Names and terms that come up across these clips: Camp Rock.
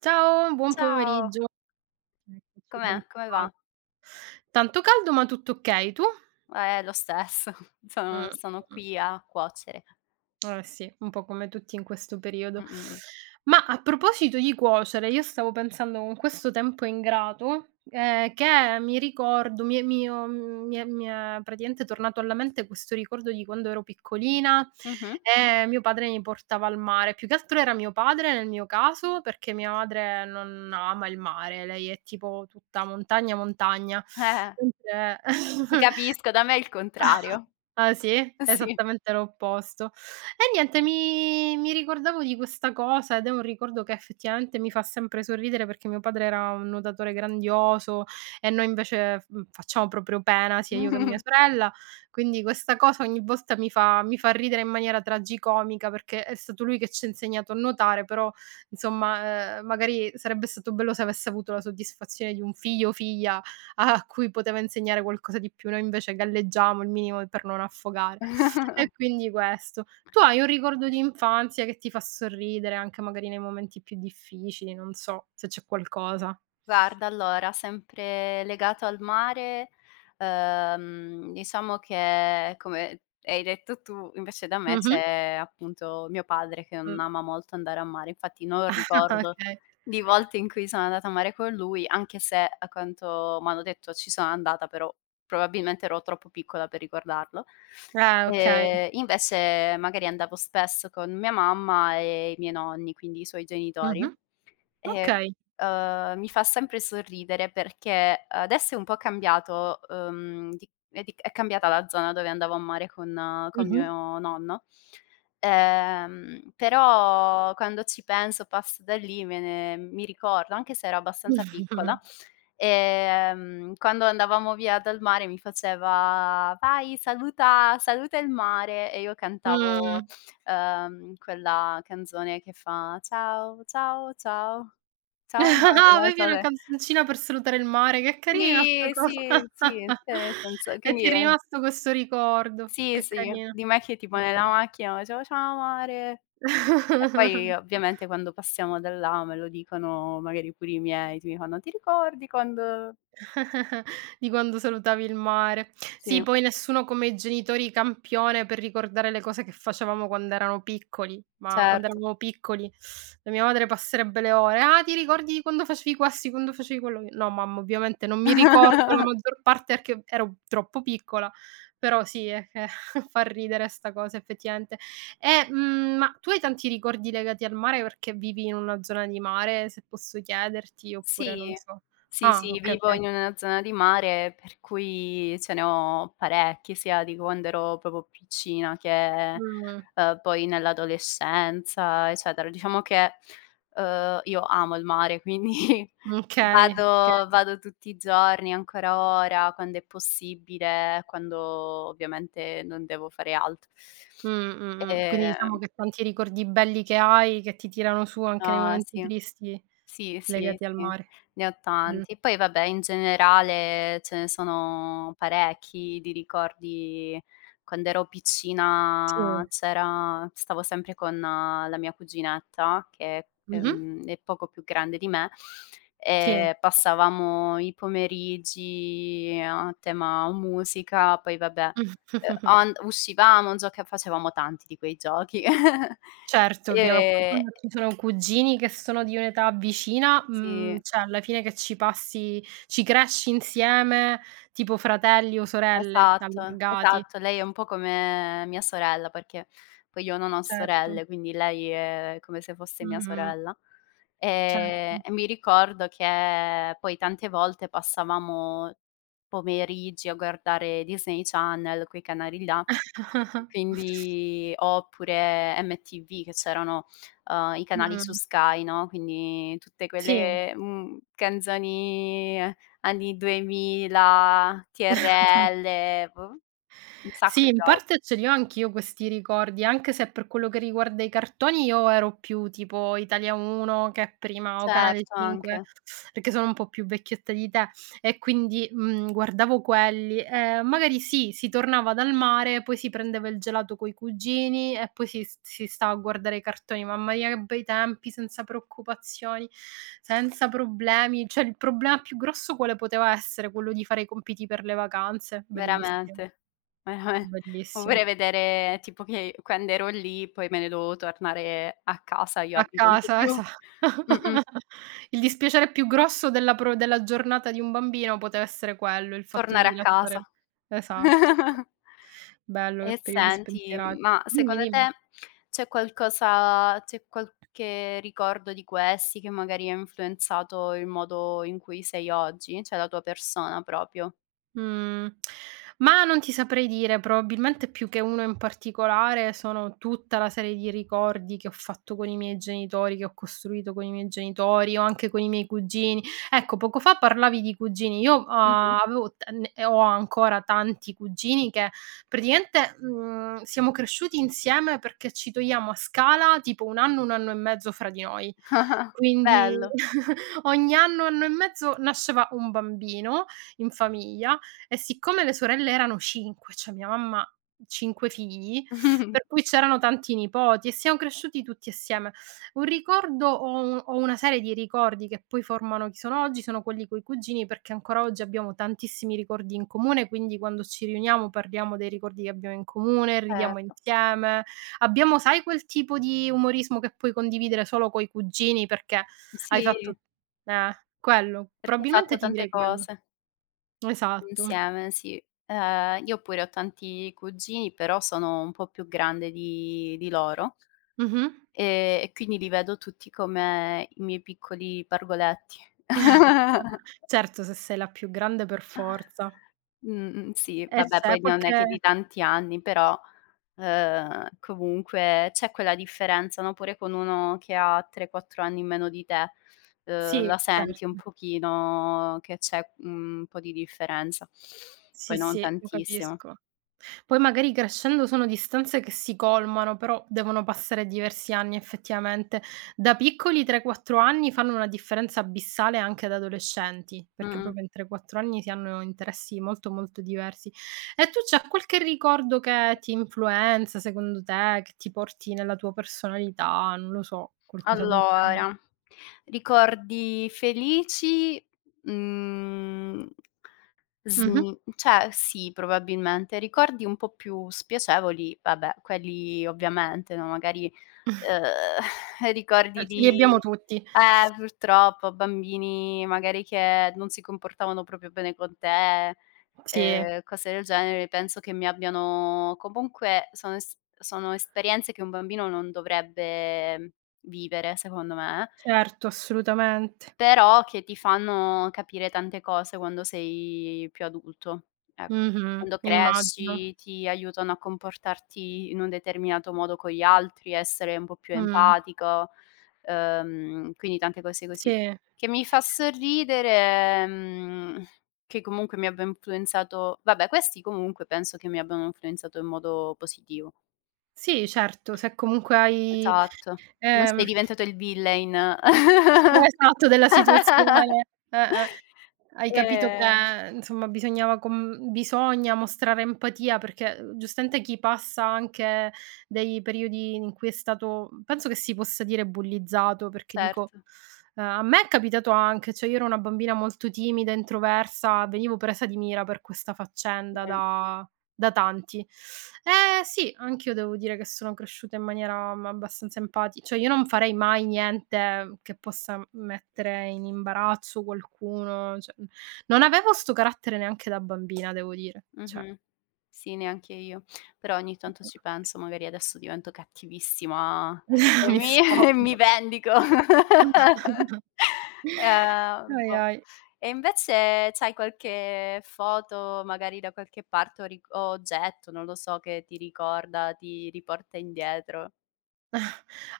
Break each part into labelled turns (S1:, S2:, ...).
S1: Ciao, buon
S2: Ciao,
S1: pomeriggio. Eccoci, ben
S2: com'è? Come va?
S1: trovati. Tanto caldo ma tutto okay, tu?
S2: Lo stesso, sono
S1: Mh-mh.
S2: qui a cuocere.
S1: Eh sì, un po' come tutti in questo periodo.
S2: Mh-mh.
S1: Ma a proposito di cuocere, io stavo pensando con questo tempo ingrato, che mi ricordo mi è mi ho mm, mi è praticamente tornato alla mente questo ricordo di quando ero piccolina
S2: Mh-mh.
S1: e mio padre mi portava al mare. Più che altro era mio padre nel mio caso, perché mia madre non ama il mare, lei è tipo tutta montagna, montagna.
S2: Eh,
S1: Mentre
S2: ti capisco, da me è il contrario.
S1: Ah sì?
S2: Sì.
S1: Esattamente l'opposto. E niente, mi ricordavo di questa cosa ed è un ricordo che effettivamente mi fa sempre sorridere perché mio padre era un nuotatore grandioso e noi invece, facciamo proprio pena, sia io che mia sorella, quindi questa cosa ogni volta mi fa ridere in maniera tragicomica perché è stato lui che ci ha insegnato a nuotare, però insomma, magari sarebbe stato bello se avesse avuto la soddisfazione di un figlio o figlia a cui poteva insegnare qualcosa di più. Noi invece galleggiamo il minimo per non affogare. E quindi questo. Tu hai un ricordo di infanzia che ti fa sorridere anche magari nei momenti più difficili, non so se c'è qualcosa.
S2: Guarda, allora, sempre legato al mare, diciamo che come hai detto tu, invece da me
S1: Mh-mh.
S2: c'è appunto mio padre che
S1: Mh.
S2: non ama molto andare a mare, infatti non
S1: Ah,
S2: ricordo
S1: okay.
S2: di volte in cui sono andata a mare con lui, anche se a quanto m'hanno detto ci sono andata, però probabilmente ero troppo piccola per ricordarlo.
S1: Okay.
S2: Invece magari andavo spesso con mia mamma e i miei nonni, quindi i suoi genitori.
S1: Mh-mh.
S2: E,
S1: Okay.
S2: mi fa sempre sorridere perché adesso è un po' cambiato, di è cambiata la zona dove andavo a mare con
S1: Mh-mh.
S2: mio nonno, però quando ci penso, passo da lì, me ne mi ricordo, anche se ero abbastanza piccola, quando andavamo via dal mare mi faceva: "Vai, saluta il mare" e io
S1: Mh.
S2: cantavo, quella canzone che fa: "Ciao, ciao, ciao". Ciao Mario, non lo
S1: Avevi
S2: so
S1: una
S2: se
S1: canzoncina per salutare il mare, che carina sta
S2: sì,
S1: cosa.
S2: sì, sì, cioè nel senso
S1: E ti
S2: quindi
S1: è rimasto questo ricordo.
S2: sì,
S1: Che
S2: sì,
S1: carina.
S2: di me che tipo
S1: Ho
S2: nella
S1: capi
S2: macchina facevo: "Ciao Mare" e poi
S1: Mh.
S2: ovviamente quando passiamo da là me lo dicono magari pure i miei, ti mi fanno: "Ti ricordi quando"
S1: Di quando salutavi il mare. Sì,
S2: sì,
S1: poi nessuno come i genitori campione per ricordare le cose che facevamo quando erano piccoli, ma quando
S2: certo.
S1: eravamo piccoli, la mia madre passerebbe le ore: "Ah, ti ricordi di quando facevi questo, di quando facevi quello?" Io: "No mamma, ovviamente non mi ricordo la maggior parte perché ero troppo piccola." Però sì, che fa ridere 'sta cosa effettivamente. E, ma tu hai tanti ricordi legati al mare perché vivi in una zona di mare, se posso chiederti, oppure non
S2: Sì,
S1: so?
S2: sì,
S1: Ah,
S2: sì,
S1: okay,
S2: vivo
S1: okay.
S2: in una zona di mare per cui ce ne ho parecchi, sia di quando ero proprio piccina che,
S1: Mh,
S2: poi nell'adolescenza, eccetera. Diciamo che, io amo il mare, quindi
S1: okay, okay.
S2: vado tutti i giorni, ancora ora, quando è possibile, quando ovviamente non devo fare altro.
S1: Quindi diciamo
S2: Ehm,
S1: che tanti ricordi belli che hai, che ti tirano su anche nei
S2: no,
S1: momenti
S2: sì.
S1: tristi
S2: Sì, sì,
S1: legati al
S2: sì,
S1: mare.
S2: ne ho
S1: Mh,
S2: tanti. Poi vabbè, in generale ce ne sono parecchi di ricordi. Quando ero
S1: sì.
S2: piccina c'era stavo sempre con la mia cuginetta che,
S1: Mh-mh.
S2: è poco più grande di me,
S1: Sì.
S2: e passavamo i pomeriggi a tema musica, poi vabbè, an uscivamo, gioca facevamo tanti di quei giochi.
S1: Certo, ovvia ma poi
S2: Ehm,
S1: quando ci sono cugini che sono di un'età vicina,
S2: sì.
S1: cioè alla fine che ci passi ci cresci insieme tipo fratelli o sorelle
S2: Esatto,
S1: allargati.
S2: esatto. Lei è un po' come mia sorella, perché poi io non ho
S1: Certo.
S2: sorelle, quindi lei è come se fosse mia
S1: Mh-mh.
S2: sorella.
S1: Certo.
S2: E mi ricordo che poi tante volte passavamo pomeriggi a guardare Disney Channel, quei canali là, quindi oppure MTV che c'erano, i canali su
S1: Mh.
S2: Sky, no, quindi tutte
S1: Sì.
S2: quelle, mhmm, canzoni anni 2000, TRL, boh, un sacco
S1: Sì,
S2: di
S1: in
S2: rob
S1: parte ce li ho anch'io questi ricordi, anche se per quello che riguarda i cartoni io ero più tipo Italia 1 che è prima o Canale
S2: certo
S1: 5,
S2: anche,
S1: perché sono un po' più vecchietta di te e quindi, guardavo quelli. Magari sì, si tornava dal mare, poi si prendeva il gelato coi cugini e poi si stava a guardare i cartoni. Mamma mia che bei tempi, senza preoccupazioni, senza problemi. Cioè il problema più grosso quale poteva essere? Quello di fare i compiti per le vacanze, bellissimo.
S2: veramente, verame
S1: Bellissimo.
S2: oppure vedere tipo che quando ero lì poi me ne dovevo tornare a casa, io
S1: A
S2: abito un po'
S1: casa,
S2: più
S1: esa
S2: mh-mh,
S1: Il dispiacere più grosso della giornata di un bambino poteva essere quello, il fatto
S2: tornare
S1: di
S2: a casa.
S1: lasciare. Esatto. Bello che
S2: E
S1: periodi
S2: senti,
S1: spensierati.
S2: ma
S1: Dimmi,
S2: secondo
S1: dimmi.
S2: te c'è qualcosa c'è qualche ricordo di questi che magari ha influenzato il modo in cui sei oggi? Cioè la tua persona proprio?
S1: Mhmm, ma non ti saprei dire, probabilmente più che uno in particolare sono tutta la serie di ricordi che ho fatto con i miei genitori, che ho costruito con i miei genitori o anche con i miei cugini. Ecco, poco fa parlavi di cugini, io,
S2: Mh-mh.
S1: avevo t ne e ho ancora tanti cugini che praticamente, siamo cresciuti insieme perché ci togliamo a scala tipo 1 anno, 1 anno e mezzo fra di noi. Quindi
S2: Bello.
S1: ogni anno, anno e mezzo nasceva un bambino in famiglia e siccome le sorelle erano 5, cioè mia mamma ha 5 figli, per cui c'erano tanti nipoti e siamo cresciuti tutti assieme. Un ricordo ho una serie di ricordi che poi formano chi sono oggi, sono quelli coi cugini, perché ancora oggi abbiamo tantissimi ricordi in comune, quindi quando ci riuniamo parliamo dei ricordi che abbiamo in comune, ridiamo
S2: Certo.
S1: insieme. Abbiamo sai quel tipo di umorismo che puoi condividere solo coi cugini perché hai fatto
S2: Sì,
S1: eh, quello.
S2: perché hai
S1: Probabilmente
S2: fatto
S1: ti
S2: tante
S1: direi quello.
S2: cose
S1: Esatto.
S2: insieme, sì. Io pure ho tanti cugini, però sono un po' più grande di loro,
S1: Mh-mh.
S2: e quindi li vedo tutti come i miei piccoli pargoletti.
S1: Certo, se sei la più grande per forza.
S2: Mh-mh, sì,
S1: E
S2: vabbè
S1: c'è
S2: poi non è
S1: qualche.
S2: che di tanti anni, però, comunque c'è quella differenza, no, pure con uno che ha 3, 4 anni in meno di te,
S1: Sì,
S2: la
S1: certo.
S2: senti un pochino che c'è, mhmm, un po' di differenza.
S1: Sì,
S2: Poi non
S1: sì, lo
S2: tantissimo.
S1: capisco. Poi magari crescendo sono distanze che si colmano, però devono passare diversi anni effettivamente. Da piccoli 3, 4 anni fanno una differenza abissale anche da adolescenti, perché
S2: Mh-mh.
S1: proprio in 3, 4 anni si hanno interessi molto, molto diversi. E tu c'è qualche ricordo che ti influenza secondo te, che ti porti nella tua personalità, non lo so, qualcosa del genere?
S2: Allora, ricordi felici, mhmm
S1: Mh-mh.
S2: Sni cioè sì, probabilmente. Ricordi un po' più spiacevoli, vabbè, quelli ovviamente, no, magari, ricordi
S1: Ce li
S2: di
S1: abbiamo tutti.
S2: purtroppo, bambini magari che non si comportavano proprio bene con te,
S1: Sì,
S2: cose del genere, penso che mi abbiano comunque sono es sono esperienze che un bambino non dovrebbe vivere, secondo me.
S1: certo, assolutamente.
S2: Però che ti fanno capire tante cose quando sei più adulto, ecco.
S1: Mh-mh,
S2: Quando
S1: immagino.
S2: cresci ti aiutano a comportarti in un determinato modo con gli altri, essere un po' più
S1: Mh.
S2: empatico, quindi tante cose così.
S1: Sì.
S2: Che mi fa sorridere, mhmm, che comunque mi abbia influenzato vabbè questi comunque penso che mi abbiano influenzato in modo positivo.
S1: Sì, certo, se comunque hai
S2: Esatto. Non
S1: ehm,
S2: sei diventato il villain.
S1: esatto, della situazione. Eh-eh. Hai capito
S2: Ehm,
S1: che insomma bisogna mostrare empatia perché, giustamente chi passa anche dei periodi in cui è stato penso che si possa dire bullizzato, perché dico,
S2: certo,
S1: a me è capitato anche, cioè io ero una bambina molto timida, introversa, venivo presa di mira per questa faccenda
S2: sì,
S1: da tanti. Eh sì, anch'io devo dire che sono cresciuta in maniera, abbastanza empati cioè io non farei mai niente che possa mettere in imbarazzo qualcuno, cioè non avevo 'sto carattere neanche da bambina devo dire, cioè
S2: mh-mh. Sì, neanche io. Però ogni tanto ci penso, magari adesso divento cattivissima e
S1: mi
S2: mi e
S1: sfogo.
S2: mi vendico.
S1: Ahi,
S2: Boh.
S1: ahi.
S2: E invece c'hai qualche foto, magari da qualche parte o ric o oggetto, non lo so, che ti ricorda, ti riporta indietro?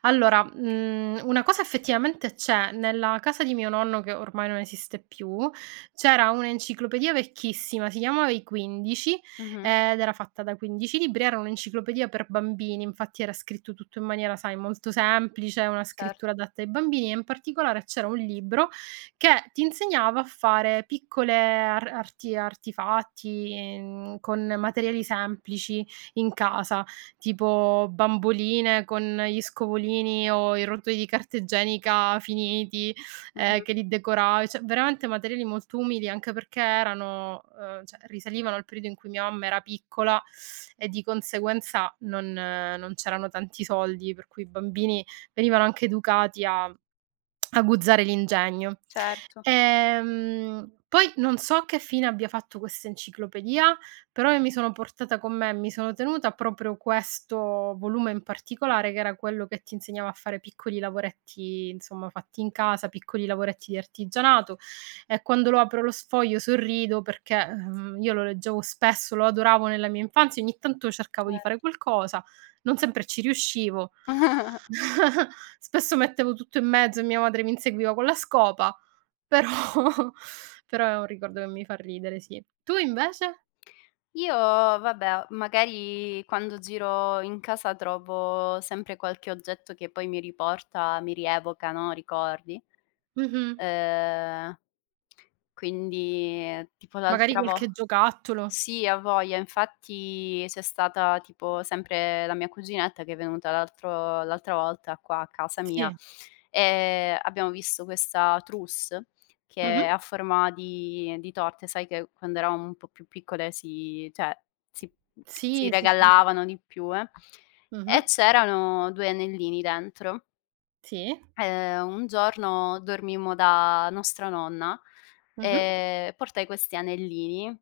S1: Allora, una cosa effettivamente c'è. Nella casa di mio nonno, che ormai non esiste più, c'era un'enciclopedia vecchissima, si chiamava I 15
S2: Mh-mh,
S1: ed era fatta da 15 libri, era un'enciclopedia per bambini, infatti era scritto tutto in maniera, sai, molto semplice, una
S2: certo,
S1: scrittura adatta ai bambini e in particolare c'era un libro che ti insegnava a fare piccole ar arti artefatti, con materiali semplici in casa tipo bamboline con gli scovolini o i rotoli di carta igienica finiti,
S2: mh-mh,
S1: che li decoravi, cioè veramente materiali molto umili, anche perché erano cioè risalivano al periodo in cui mia mamma era piccola e di conseguenza non c'erano tanti soldi, per cui i bambini venivano anche educati a aguzzare l'ingegno.
S2: certo,
S1: Poi non so che fine abbia fatto questa enciclopedia, però io mi sono portata con me, mi sono tenuta proprio questo volume in particolare, che era quello che ti insegnava a fare piccoli lavoretti, insomma, fatti in casa, piccoli lavoretti di artigianato e quando lo apro lo sfoglio sorrido perché, io lo leggevo spesso, lo adoravo nella mia infanzia, ogni tanto cercavo di
S2: cer
S1: fare qualcosa, non sempre ci riuscivo. Spesso mettevo tutto in mezzo e mia madre mi inseguiva con la scopa, però però è un ricordo che mi fa ridere, sì. Tu invece?
S2: Io vabbè, magari quando giro in casa trovo sempre qualche oggetto che poi mi riporta mi rievoca, no, ricordi.
S1: Mh-mh.
S2: Ehm, quindi tipo
S1: Magari
S2: l'altra vo
S1: qualche giocattolo.
S2: sì, a voglia. Infatti c'è stata tipo sempre la mia cuginetta che è venuta l'altro l'altra volta qua a casa mia,
S1: Sì.
S2: abbiamo visto questa trousse che è
S1: Mh-mh.
S2: a forma di torte. Sai che quando eravamo un po' più piccole si cioè si si
S1: Sì, sì, sì.
S2: regalavano di più,
S1: Mh-mh.
S2: e c'erano 2 anellini dentro.
S1: Sì.
S2: Un giorno dormimmo da nostra nonna
S1: Mh-mh.
S2: e portai questi anellini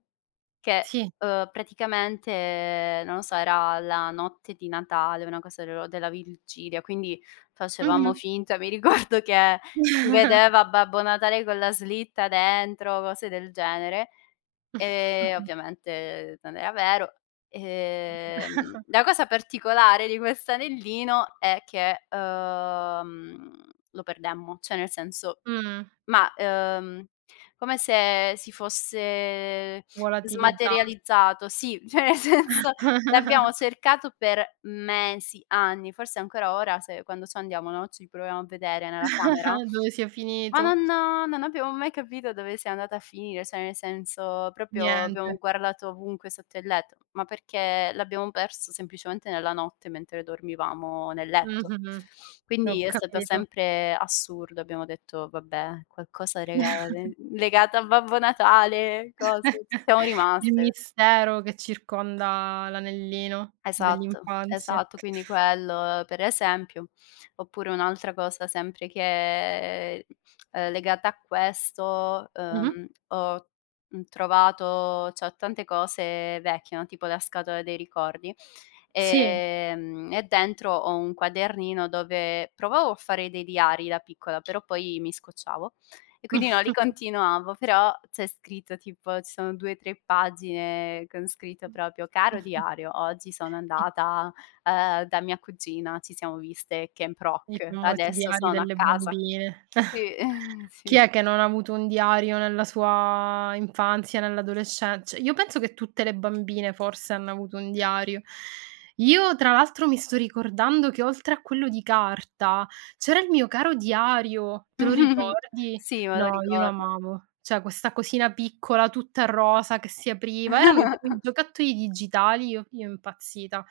S2: che,
S1: Sì.
S2: praticamente, non lo so, era la notte di Natale, una cosa dello della vigilia, quindi facevamo
S1: Mh-mh.
S2: finta, mi ricordo che si vedeva Babbo Natale con la slitta dentro, cose del genere, e ovviamente non era vero.
S1: Mh.
S2: La cosa particolare di quest'anellino è che, lo perdemmo, cioè nel senso ma, come se si fosse
S1: Volatilizzato.
S2: smaterializzato, sì, cioè nel senso l'abbiamo cercato per mesi, anni, forse ancora ora se quando ci andiamo, no, ci proviamo a vedere nella camera
S1: Dove sia
S2: ma
S1: finito?
S2: non abbiamo mai capito dove sia andata a finire, cioè nel senso proprio
S1: Niente.
S2: abbiamo guardato ovunque sotto il letto, ma perché l'abbiamo perso semplicemente nella notte mentre dormivamo nel letto.
S1: Mh-mh. Ho
S2: Quindi è stato
S1: capito.
S2: sempre assurdo, abbiamo detto: "Vabbè, qualcosa rega legato a Babbo Natale, cose", ci siamo
S1: Il
S2: rimaste.
S1: mistero che circonda l'anellino
S2: Esatto,
S1: dell'infanzia.
S2: esatto, quindi quello per esempio. Oppure un'altra cosa sempre che, legata a questo,
S1: Mh-mh.
S2: ho, mhmm, trovato c'ho tante cose vecchie, no, tipo la scatola dei ricordi,
S1: Sì.
S2: e dentro ho un quadernino dove provavo a fare dei diari da piccola, però poi mi scocciavo. E quindi no, li continuavo, però c'è scritto tipo ci sono 2, 3 pagine con scritto proprio: "Caro diario, oggi sono andata, da mia cugina, ci siamo viste Camp
S1: I
S2: Rock,
S1: famosi
S2: adesso
S1: diari
S2: sono a
S1: delle
S2: casa".
S1: bambine.
S2: Sì, sì.
S1: Chi è che non ha avuto un diario nella sua infanzia, nell'adolescen cioè io penso che tutte le bambine forse hanno avuto un diario. Io tra l'altro mi sto ricordando che oltre a quello di carta, c'era il mio caro diario, te lo ricordi?
S2: Sì, me lo
S1: No, io lo
S2: ricordo.
S1: amavo. Cioè questa cosina piccola, tutta rosa che si apriva, erano i primi giocattoli digitali, io impazzita.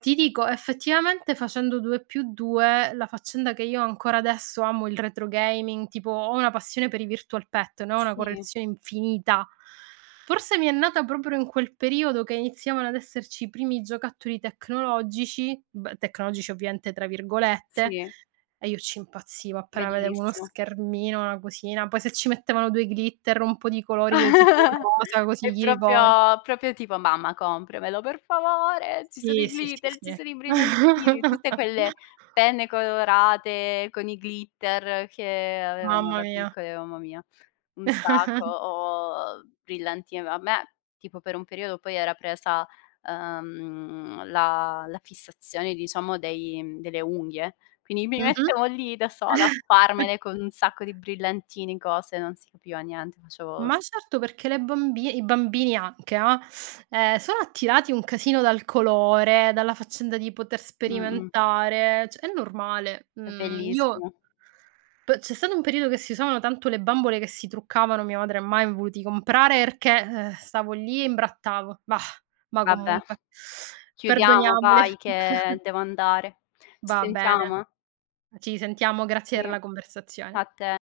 S1: Ti dico, effettivamente facendo 2 più 2, la faccenda che io ancora adesso amo il retro gaming, tipo ho una passione per i virtual pet, ne ho una
S2: Sì,
S1: collezione infinita. Forse mi è nata proprio in quel periodo che iniziavano ad esserci i primi giocattoli tecnologici, b tecnologici ovviamente tra virgolette,
S2: sì,
S1: e io ci impazzivo appena vedevo uno
S2: bellissimo.
S1: schermino, una cosina, poi se ci mettevano 2 glitter, un po' di colori io tipo rosa,
S2: È
S1: così i rigori.
S2: proprio proprio tipo: "Mamma compramelo per favore, ci sono
S1: Sì,
S2: i
S1: sì, sì,
S2: glitter, ci
S1: sì.
S2: sono i brillantini", tutte quelle penne colorate con i glitter che avevamo
S1: Mamma
S2: da
S1: mia.
S2: piccole, mamma mia, un sacco, o brillantini. A me tipo per un periodo poi era presa, la fissazione diciamo dei delle unghie, quindi mi
S1: Mh-mh.
S2: mettevo lì da sola a farmele con un sacco di brillantini, cose, non si capiva niente, facevo
S1: Ma certo, perché le bambi i bambini anche, ah, sono attirati un casino dal colore, dalla faccenda di poter
S2: Mh-mh.
S1: sperimentare, cioè è normale.
S2: È
S1: Mhmm, io
S2: bellissimo.
S1: p c'è stato un periodo che si usavano tanto le bambole che si truccavano, mia madre mai m voluti comprare perché, stavo lì e imbrattavo. Bah, ma
S2: Vabbè,
S1: comunque
S2: chiudiamo
S1: perdoniamole.
S2: vai che devo andare. Ci
S1: Va bene,
S2: sentiamo?
S1: ci sentiamo, grazie
S2: Sì,
S1: per la conversazione.
S2: a te.